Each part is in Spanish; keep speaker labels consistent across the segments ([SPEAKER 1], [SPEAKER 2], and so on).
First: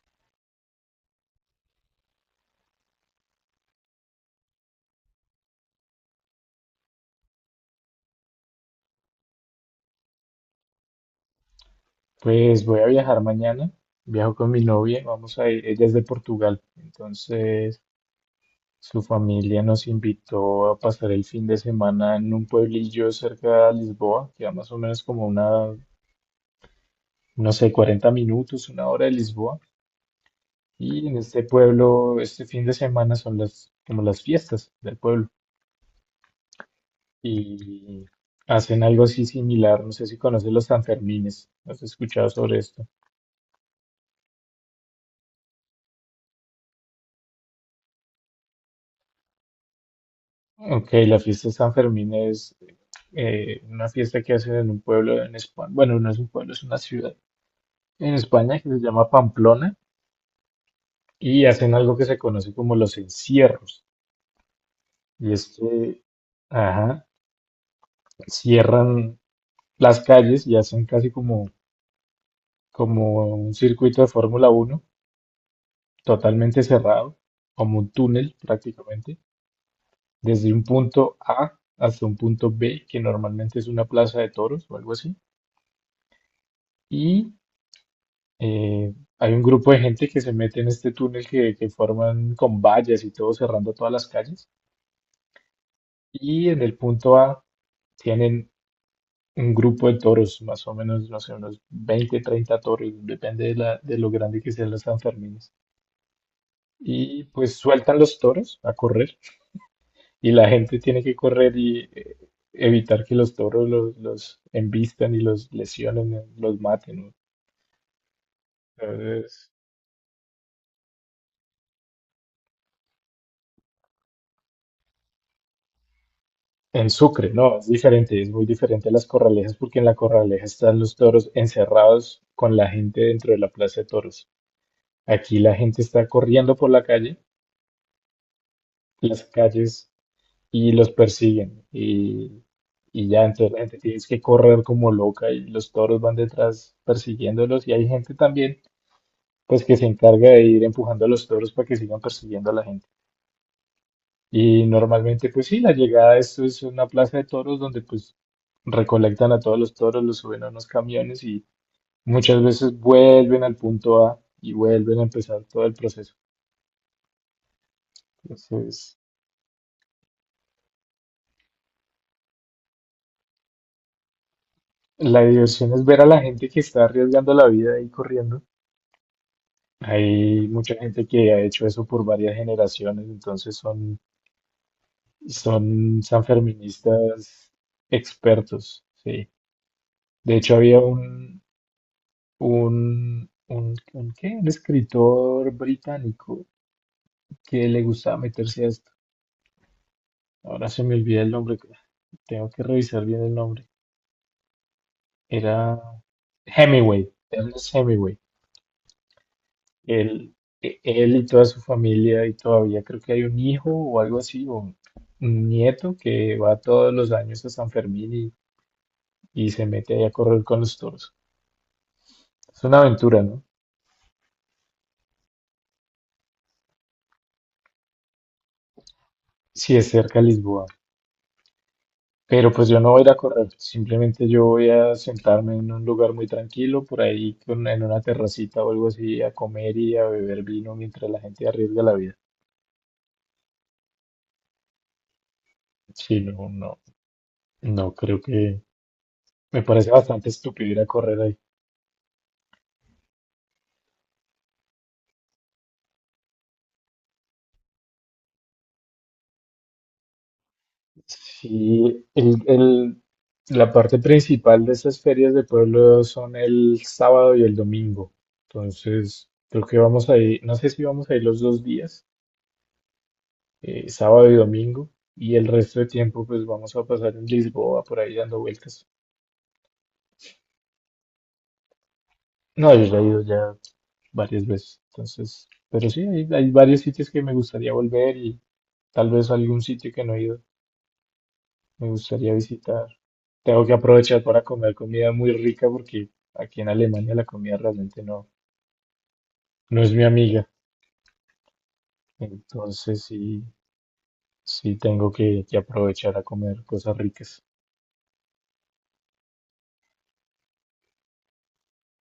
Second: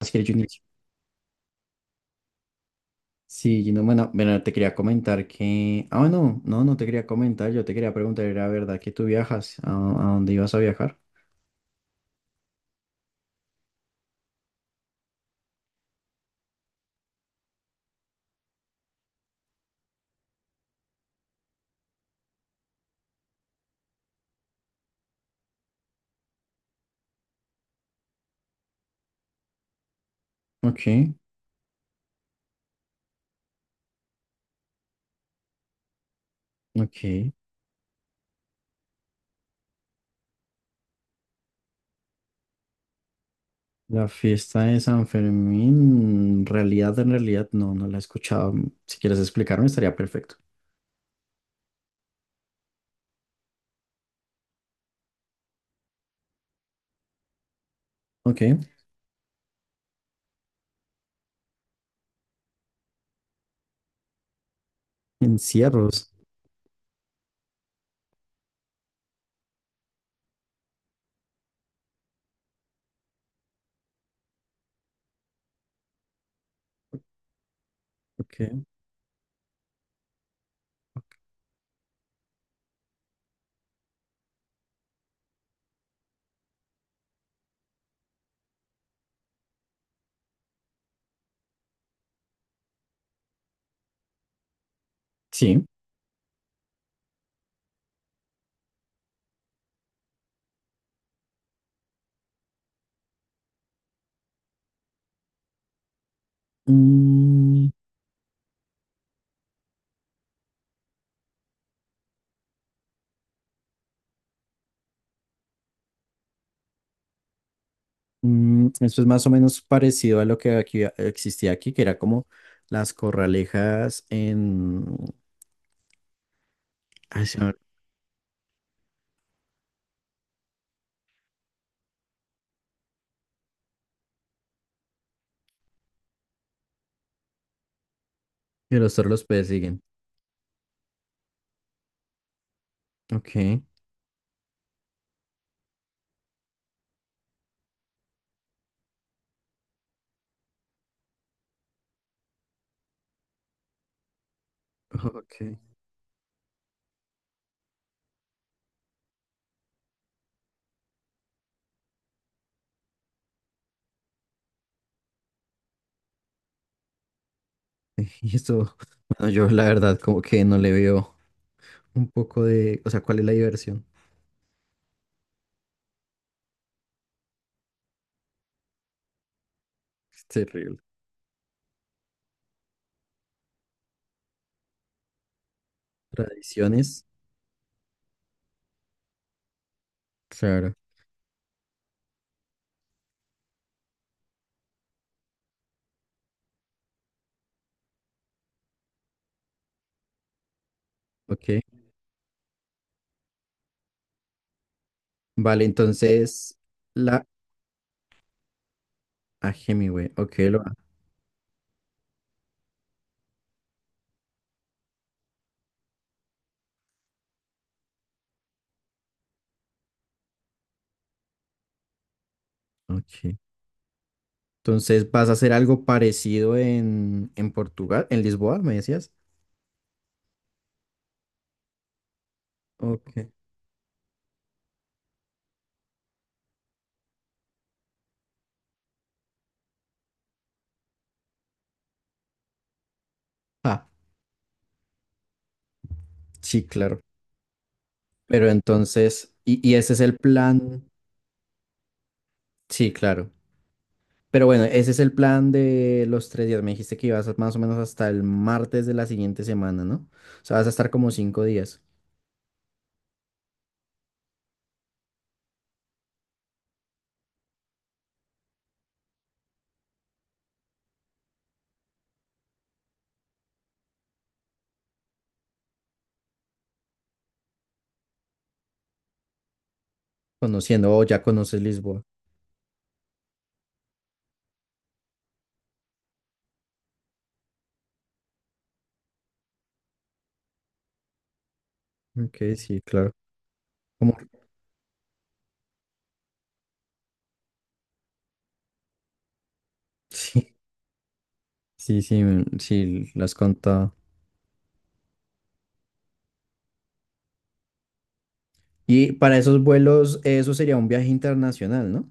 [SPEAKER 1] Así es, Junior. Sí, Gino, bueno, bueno, te quería comentar que. Ah, bueno, no, no te quería comentar, yo te quería preguntar, ¿era verdad que tú viajas? ¿A dónde ibas a viajar?
[SPEAKER 2] Pues voy a viajar mañana, viajo con mi novia, vamos a ir, ella es de Portugal, entonces su familia nos invitó a pasar el fin de semana en un pueblillo cerca de Lisboa, que a más o menos como una, no sé, 40 minutos, una hora de Lisboa, y
[SPEAKER 1] Ok,
[SPEAKER 2] en este pueblo, este fin de semana son las, como las fiestas del pueblo,
[SPEAKER 1] ok.
[SPEAKER 2] y hacen algo así similar, no sé si conoces los Sanfermines, ¿has escuchado sobre esto?
[SPEAKER 1] La fiesta de San Fermín, en realidad, no, no la he escuchado. Si quieres explicarme, estaría perfecto.
[SPEAKER 2] Ok, la fiesta de San Fermín es una fiesta que hacen en un pueblo en España, bueno, no es un pueblo, es una ciudad en
[SPEAKER 1] Ok,
[SPEAKER 2] España que se llama Pamplona y hacen algo que se conoce como los encierros. Y es que,
[SPEAKER 1] encierros.
[SPEAKER 2] ajá, cierran las calles y hacen casi como, como un circuito de Fórmula uno totalmente cerrado, como un túnel
[SPEAKER 1] Ok.
[SPEAKER 2] prácticamente, desde un punto A hasta un punto B, que normalmente es una plaza de toros o algo así. Y Eh, hay un grupo de gente que se mete en este túnel que forman con vallas y todo cerrando todas las calles.
[SPEAKER 1] Sí.
[SPEAKER 2] Y en el punto A tienen un grupo de toros, más o menos, no sé, unos 20, 30 toros, depende de, de lo grande que sean los Sanfermines. Y pues
[SPEAKER 1] Mm,
[SPEAKER 2] sueltan los toros a correr y la gente tiene que correr y evitar que los toros los embistan y los lesionen, los maten, ¿no?
[SPEAKER 1] Eso es más o
[SPEAKER 2] Entonces,
[SPEAKER 1] menos parecido a lo que aquí existía aquí, que era como las corralejas en.
[SPEAKER 2] en Sucre, no, es diferente, es muy diferente a las corralejas porque en la corraleja están los toros encerrados con la gente dentro de la plaza de toros. Aquí la gente está corriendo por la calle,
[SPEAKER 1] Y los toros
[SPEAKER 2] las
[SPEAKER 1] los persiguen.
[SPEAKER 2] calles, y los persiguen. Y ya, entonces la
[SPEAKER 1] Ok.
[SPEAKER 2] gente tiene que correr como loca y los toros van detrás persiguiéndolos. Y hay gente también, pues, que se encarga de ir empujando a los toros para que sigan persiguiendo a la gente. Y normalmente,
[SPEAKER 1] Ok.
[SPEAKER 2] pues sí, la llegada de esto es una plaza de toros donde pues recolectan a todos los toros, los suben a unos camiones y muchas veces vuelven al punto A y vuelven a empezar todo el proceso.
[SPEAKER 1] Y eso,
[SPEAKER 2] Entonces,
[SPEAKER 1] bueno, yo la verdad como que no le veo un poco de, o sea, ¿cuál es la diversión?
[SPEAKER 2] la diversión es ver a la gente que está arriesgando la vida y corriendo.
[SPEAKER 1] Es
[SPEAKER 2] Hay mucha
[SPEAKER 1] terrible.
[SPEAKER 2] gente que ha hecho eso por varias generaciones, entonces son, son
[SPEAKER 1] Tradiciones.
[SPEAKER 2] sanferministas expertos, sí. De hecho,
[SPEAKER 1] Claro.
[SPEAKER 2] había un ¿qué? Un escritor británico que le gustaba meterse a esto. Ahora se me olvida el nombre,
[SPEAKER 1] Ok.
[SPEAKER 2] tengo que revisar bien el nombre.
[SPEAKER 1] Vale,
[SPEAKER 2] Era
[SPEAKER 1] entonces
[SPEAKER 2] Hemingway,
[SPEAKER 1] la.
[SPEAKER 2] Ernest Hemingway.
[SPEAKER 1] Ah, Hemingway.
[SPEAKER 2] Él,
[SPEAKER 1] Ok, lo.
[SPEAKER 2] él y toda su familia, y todavía creo que hay un hijo o algo así, o un nieto que va todos los años a San Fermín y se mete ahí a correr con los toros. Es una aventura,
[SPEAKER 1] Ok.
[SPEAKER 2] ¿no?
[SPEAKER 1] Entonces, ¿vas a hacer algo parecido en Portugal, en Lisboa, me decías?
[SPEAKER 2] Sí, es cerca de Lisboa. Pero pues yo no voy a ir a
[SPEAKER 1] Ok.
[SPEAKER 2] correr, simplemente yo voy a sentarme en un lugar muy tranquilo, por ahí en una terracita o algo así, a comer y a beber vino mientras la gente arriesga la vida.
[SPEAKER 1] Ah,
[SPEAKER 2] Sí, no,
[SPEAKER 1] sí,
[SPEAKER 2] no,
[SPEAKER 1] claro.
[SPEAKER 2] no creo
[SPEAKER 1] Pero
[SPEAKER 2] que
[SPEAKER 1] entonces,
[SPEAKER 2] me
[SPEAKER 1] y
[SPEAKER 2] parece
[SPEAKER 1] ese es el
[SPEAKER 2] bastante estúpido ir
[SPEAKER 1] plan.
[SPEAKER 2] a correr ahí.
[SPEAKER 1] Sí, claro. Pero bueno, ese es el plan de los 3 días. Me dijiste que ibas más o menos hasta el martes de la siguiente semana, ¿no? O sea, vas a estar como 5 días
[SPEAKER 2] Sí, la parte principal de esas ferias de pueblo son el sábado y el domingo. Entonces, creo que vamos a ir, no sé si vamos a ir los dos días. Sábado y domingo, y el resto de tiempo pues vamos a pasar en Lisboa por ahí dando vueltas.
[SPEAKER 1] conociendo, o ya conoces Lisboa.
[SPEAKER 2] No, yo ya he ido ya varias veces, entonces, pero sí, hay varios sitios que me gustaría volver y tal vez algún sitio que no he ido, me gustaría
[SPEAKER 1] Ok, sí,
[SPEAKER 2] visitar.
[SPEAKER 1] claro.
[SPEAKER 2] Tengo que
[SPEAKER 1] Como,
[SPEAKER 2] aprovechar para comer comida muy rica porque aquí en Alemania la comida realmente no, no es mi amiga,
[SPEAKER 1] sí, sí, sí,
[SPEAKER 2] entonces
[SPEAKER 1] sí, lo has
[SPEAKER 2] sí,
[SPEAKER 1] contado.
[SPEAKER 2] sí tengo que aprovechar a comer cosas ricas.
[SPEAKER 1] Y para esos vuelos, eso sería un viaje internacional, ¿no?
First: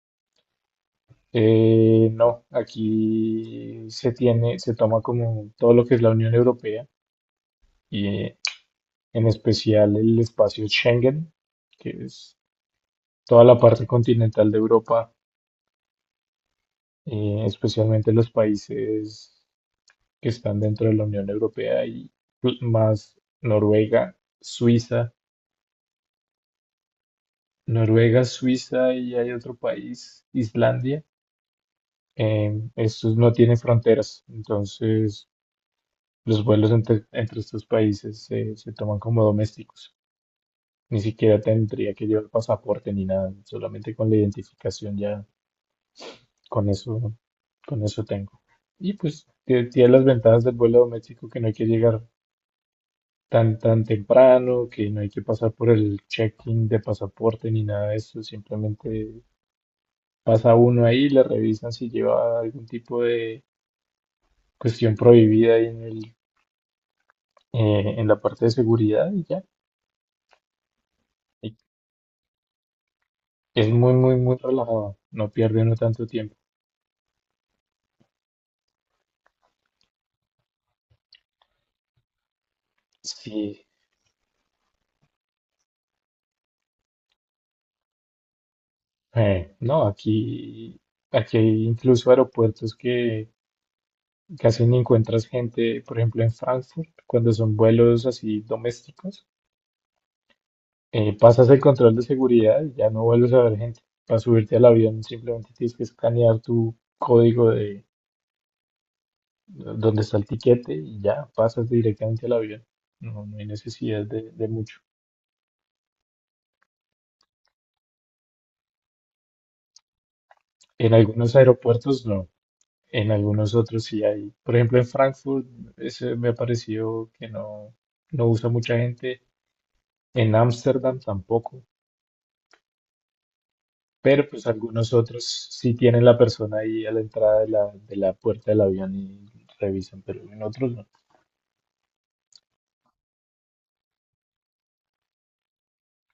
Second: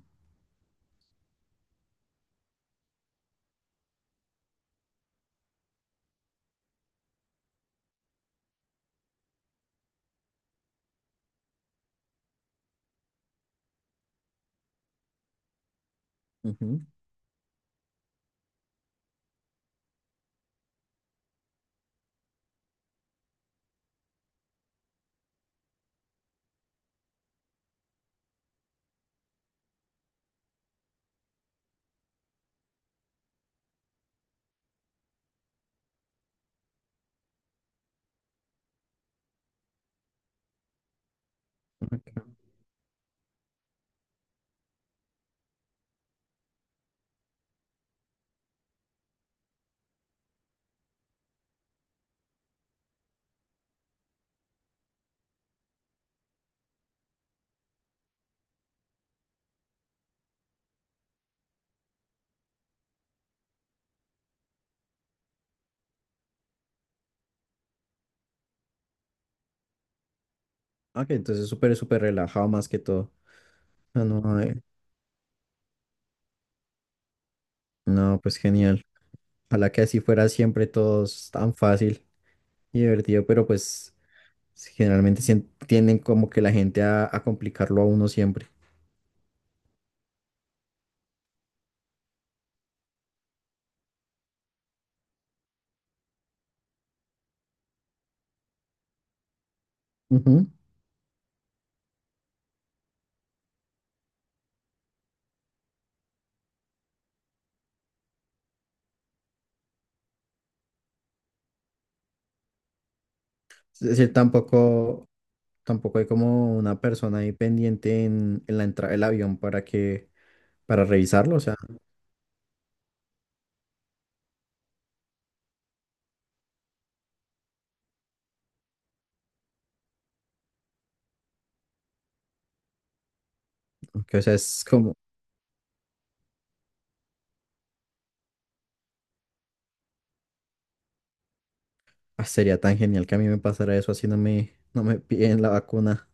[SPEAKER 2] No, aquí se tiene, se toma como todo lo que es la Unión Europea y en especial el espacio Schengen, que es toda la parte continental de Europa,
[SPEAKER 1] Ujú.
[SPEAKER 2] especialmente los países que están dentro de la Unión Europea y más Noruega, Suiza, Noruega, Suiza y hay otro país, Islandia. Estos no tienen fronteras, entonces los vuelos entre, entre estos países se, se toman como domésticos. Ni siquiera tendría que
[SPEAKER 1] Ok.
[SPEAKER 2] llevar pasaporte ni nada, solamente con la identificación ya, con eso, con eso tengo. Y pues tiene las ventajas del vuelo doméstico que no hay que llegar tan, tan temprano, que no hay que pasar por el check-in de pasaporte ni nada de eso, simplemente pasa uno ahí, le revisan si lleva algún tipo de cuestión prohibida ahí en el, en la parte de seguridad y ya.
[SPEAKER 1] Ah, que entonces súper, súper relajado más que todo.
[SPEAKER 2] Es muy,
[SPEAKER 1] Ah,
[SPEAKER 2] muy, muy
[SPEAKER 1] no,
[SPEAKER 2] relajado. No pierde uno tanto tiempo.
[SPEAKER 1] no, pues genial. Ojalá que así fuera siempre todos tan fácil y divertido, pero
[SPEAKER 2] Sí,
[SPEAKER 1] pues sí, generalmente tienden como que la gente a complicarlo a uno siempre.
[SPEAKER 2] No, aquí hay incluso aeropuertos que casi ni encuentras gente, por ejemplo, en Frankfurt, cuando son vuelos así domésticos,
[SPEAKER 1] Ujú.
[SPEAKER 2] pasas el control de seguridad y ya no vuelves a ver gente. Para subirte al avión simplemente tienes que escanear tu código de donde está el tiquete y ya pasas directamente al avión. No, no hay
[SPEAKER 1] Es
[SPEAKER 2] necesidad
[SPEAKER 1] decir,
[SPEAKER 2] de mucho.
[SPEAKER 1] tampoco hay como una persona ahí pendiente en la entrada del avión para
[SPEAKER 2] En algunos
[SPEAKER 1] revisarlo. O sea,
[SPEAKER 2] aeropuertos no. En algunos otros sí hay. Por ejemplo, en Frankfurt ese me ha parecido que no, no usa mucha gente. En Ámsterdam tampoco.
[SPEAKER 1] o
[SPEAKER 2] Pero
[SPEAKER 1] sea,
[SPEAKER 2] pues
[SPEAKER 1] es
[SPEAKER 2] algunos
[SPEAKER 1] como,
[SPEAKER 2] otros sí tienen la persona ahí a la entrada de la puerta del avión y revisan, pero en otros no.
[SPEAKER 1] ah, sería tan genial que a mí me pasara eso así no me piden la vacuna,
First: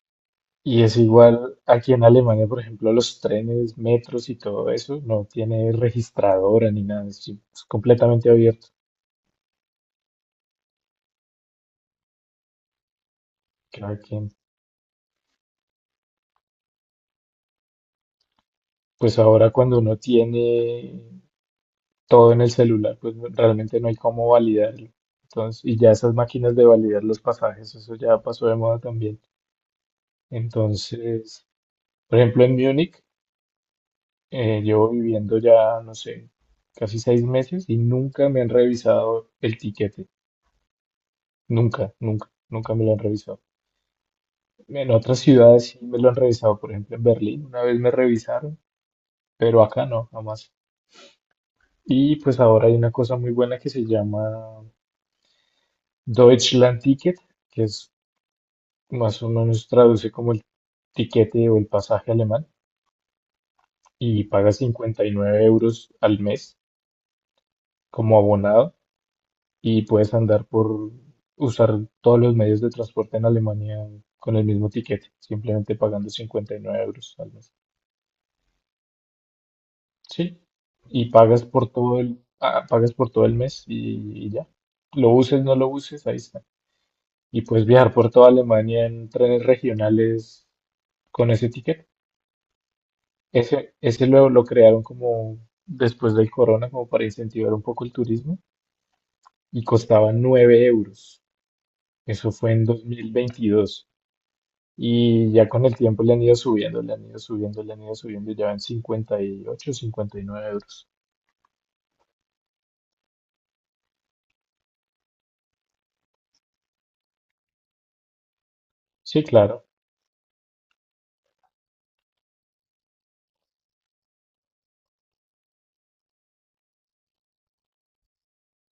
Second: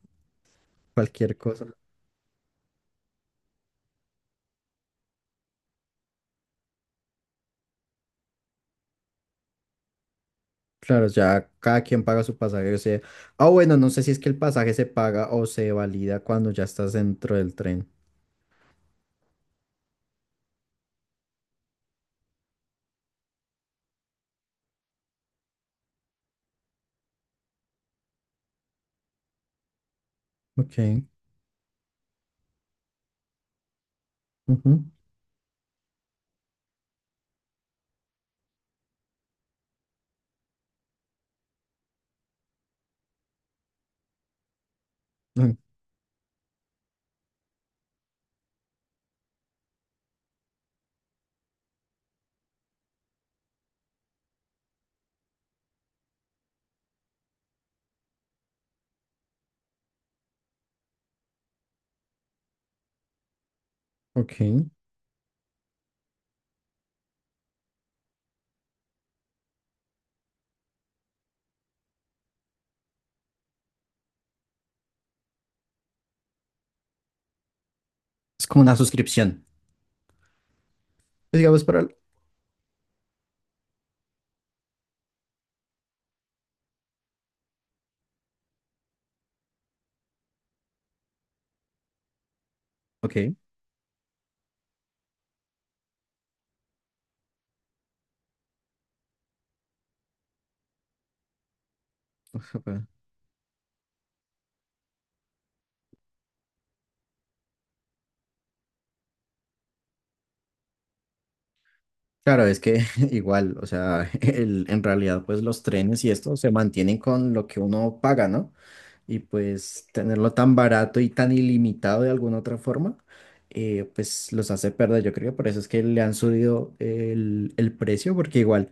[SPEAKER 2] Y es
[SPEAKER 1] cualquier
[SPEAKER 2] igual
[SPEAKER 1] cosa.
[SPEAKER 2] aquí en Alemania, por ejemplo, los trenes, metros y todo eso no tiene registradora ni nada, es completamente abierto.
[SPEAKER 1] Claro, ya cada quien paga su pasaje, o sea, ah, bueno, no
[SPEAKER 2] Creo
[SPEAKER 1] sé si
[SPEAKER 2] que
[SPEAKER 1] es que el pasaje se paga o se valida cuando ya estás dentro del tren.
[SPEAKER 2] pues ahora cuando uno tiene todo en el celular, pues realmente no hay cómo validarlo. Entonces, y ya esas máquinas de validar los pasajes, eso ya pasó de moda también.
[SPEAKER 1] Ok,
[SPEAKER 2] Entonces, por ejemplo, en Múnich,
[SPEAKER 1] ujú,
[SPEAKER 2] llevo viviendo ya, no sé, casi 6 meses y nunca me han revisado el tiquete. Nunca, nunca, nunca me lo han revisado. En otras
[SPEAKER 1] ah,
[SPEAKER 2] ciudades sí me lo han revisado, por ejemplo, en Berlín una vez me revisaron, pero acá no, jamás. Y pues ahora hay una cosa muy buena que se llama Deutschland Ticket, que es más o menos traduce como el tiquete o el pasaje alemán, y pagas
[SPEAKER 1] ok.
[SPEAKER 2] 59 euros al mes como abonado y puedes andar por usar todos los medios de transporte en Alemania con el mismo tiquete, simplemente pagando 59 euros al mes.
[SPEAKER 1] Es como una suscripción.
[SPEAKER 2] Sí, y
[SPEAKER 1] Pues
[SPEAKER 2] pagas
[SPEAKER 1] digamos
[SPEAKER 2] por
[SPEAKER 1] para.
[SPEAKER 2] todo el, ah, pagas por todo el mes y ya. Lo uses, no lo uses, ahí está. Y puedes viajar por toda Alemania en trenes regionales con ese tiquete.
[SPEAKER 1] Ok.
[SPEAKER 2] Ese lo crearon como después del corona, como para incentivar un poco el turismo, y costaba 9 euros. Eso fue en dos
[SPEAKER 1] Bueno.
[SPEAKER 2] mil veintidós Y ya con el tiempo le han ido subiendo, le han ido subiendo, le han ido subiendo, ya van 50 58, 59 euros.
[SPEAKER 1] Claro, es que igual, o sea, en realidad pues los trenes y esto se mantienen con lo que uno paga, ¿no? Y
[SPEAKER 2] Sí, claro,
[SPEAKER 1] pues tenerlo tan barato y tan ilimitado de alguna otra forma, pues los hace perder, yo creo, por eso es que le han subido el precio, porque igual,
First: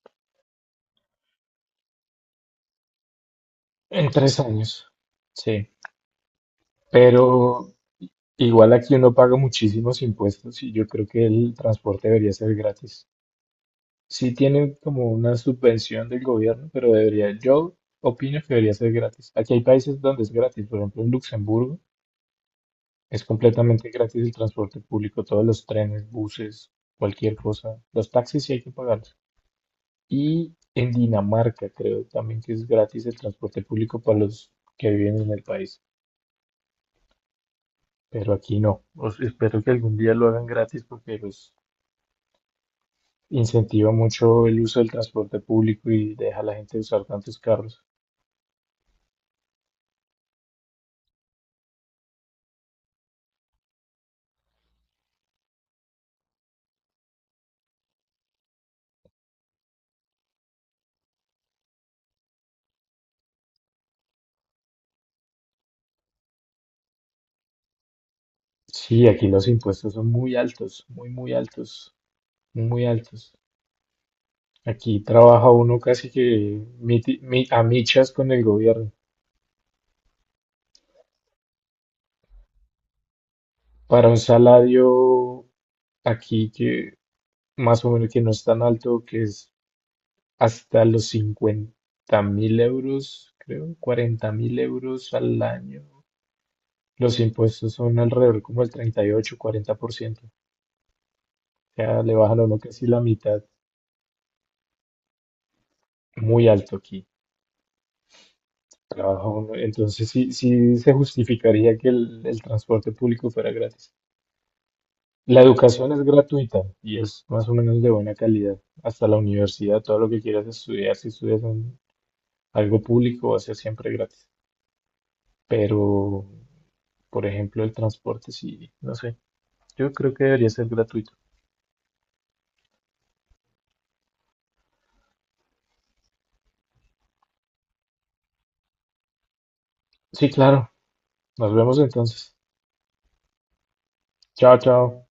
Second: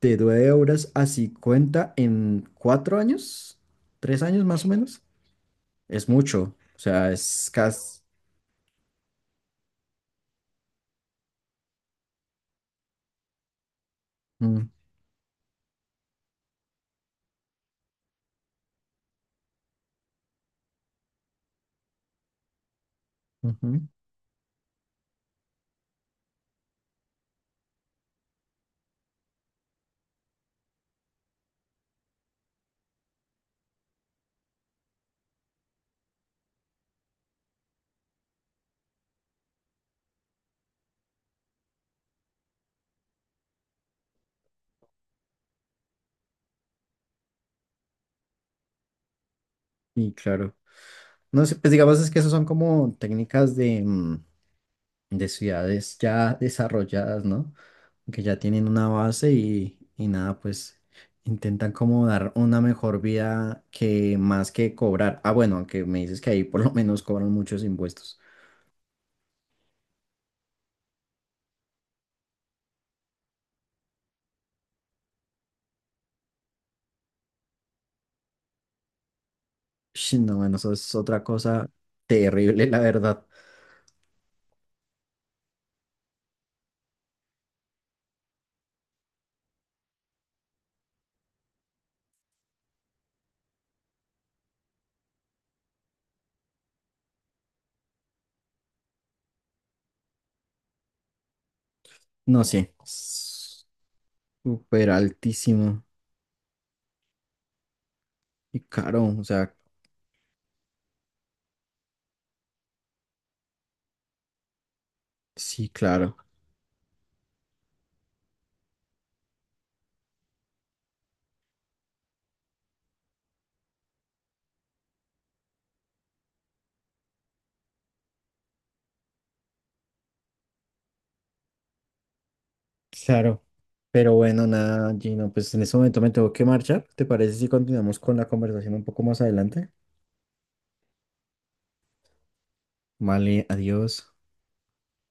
[SPEAKER 1] de 9 € a 50 en 4 años,
[SPEAKER 2] en
[SPEAKER 1] 3
[SPEAKER 2] tres
[SPEAKER 1] años más o
[SPEAKER 2] años.
[SPEAKER 1] menos,
[SPEAKER 2] Sí,
[SPEAKER 1] es mucho. O sea, es
[SPEAKER 2] pero
[SPEAKER 1] casi.
[SPEAKER 2] igual aquí uno paga muchísimos impuestos y yo creo que el transporte debería ser gratis. Sí
[SPEAKER 1] Mm,
[SPEAKER 2] tienen como una subvención del gobierno, pero debería, yo opino que debería ser gratis. Aquí hay países donde es gratis, por ejemplo en Luxemburgo es
[SPEAKER 1] ujú.
[SPEAKER 2] completamente gratis el transporte público, todos los trenes, buses, cualquier cosa. Los taxis sí hay que pagarlos. Y en Dinamarca creo también que es gratis el transporte público para los que viven en el país, pero aquí no. Espero que algún día lo hagan gratis porque los incentiva mucho el uso del transporte público y deja a la gente usar tantos carros.
[SPEAKER 1] Y claro, no sé, pues digamos es que esas son como técnicas de ciudades ya desarrolladas, ¿no? Que ya tienen una base y nada, pues intentan como dar una mejor vida que más que cobrar. Ah, bueno, aunque me dices que ahí por lo menos cobran muchos impuestos.
[SPEAKER 2] Sí, aquí los impuestos son muy altos, muy altos. Aquí trabaja uno casi que a michas con el gobierno.
[SPEAKER 1] Ush, no, bueno, eso es otra cosa terrible, la verdad.
[SPEAKER 2] Para un salario aquí que más o menos que no es tan alto, que es hasta los 50.000 euros, creo, 40.000 euros al año. Los impuestos son alrededor como el 38, 40%. O sea, le bajan a
[SPEAKER 1] No,
[SPEAKER 2] uno
[SPEAKER 1] sí.
[SPEAKER 2] casi la mitad.
[SPEAKER 1] Súper altísimo
[SPEAKER 2] Muy alto aquí.
[SPEAKER 1] y caro. O
[SPEAKER 2] Trabajo,
[SPEAKER 1] sea,
[SPEAKER 2] ¿no? Entonces sí, sí se justificaría que el transporte público fuera gratis. La
[SPEAKER 1] sí,
[SPEAKER 2] educación es
[SPEAKER 1] claro.
[SPEAKER 2] gratuita y es más o menos de buena calidad. Hasta la universidad, todo lo que quieras estudiar, si estudias en algo público, va a ser siempre gratis. Pero, por ejemplo, el transporte, sí, no sé. Yo creo que debería ser gratuito.
[SPEAKER 1] Claro. Pero bueno, nada, Gino, pues en este momento me tengo que marchar. ¿Te parece si continuamos con la conversación un poco más adelante?
[SPEAKER 2] Sí, claro. Nos vemos entonces.
[SPEAKER 1] Vale, adiós.
[SPEAKER 2] Chao, chao.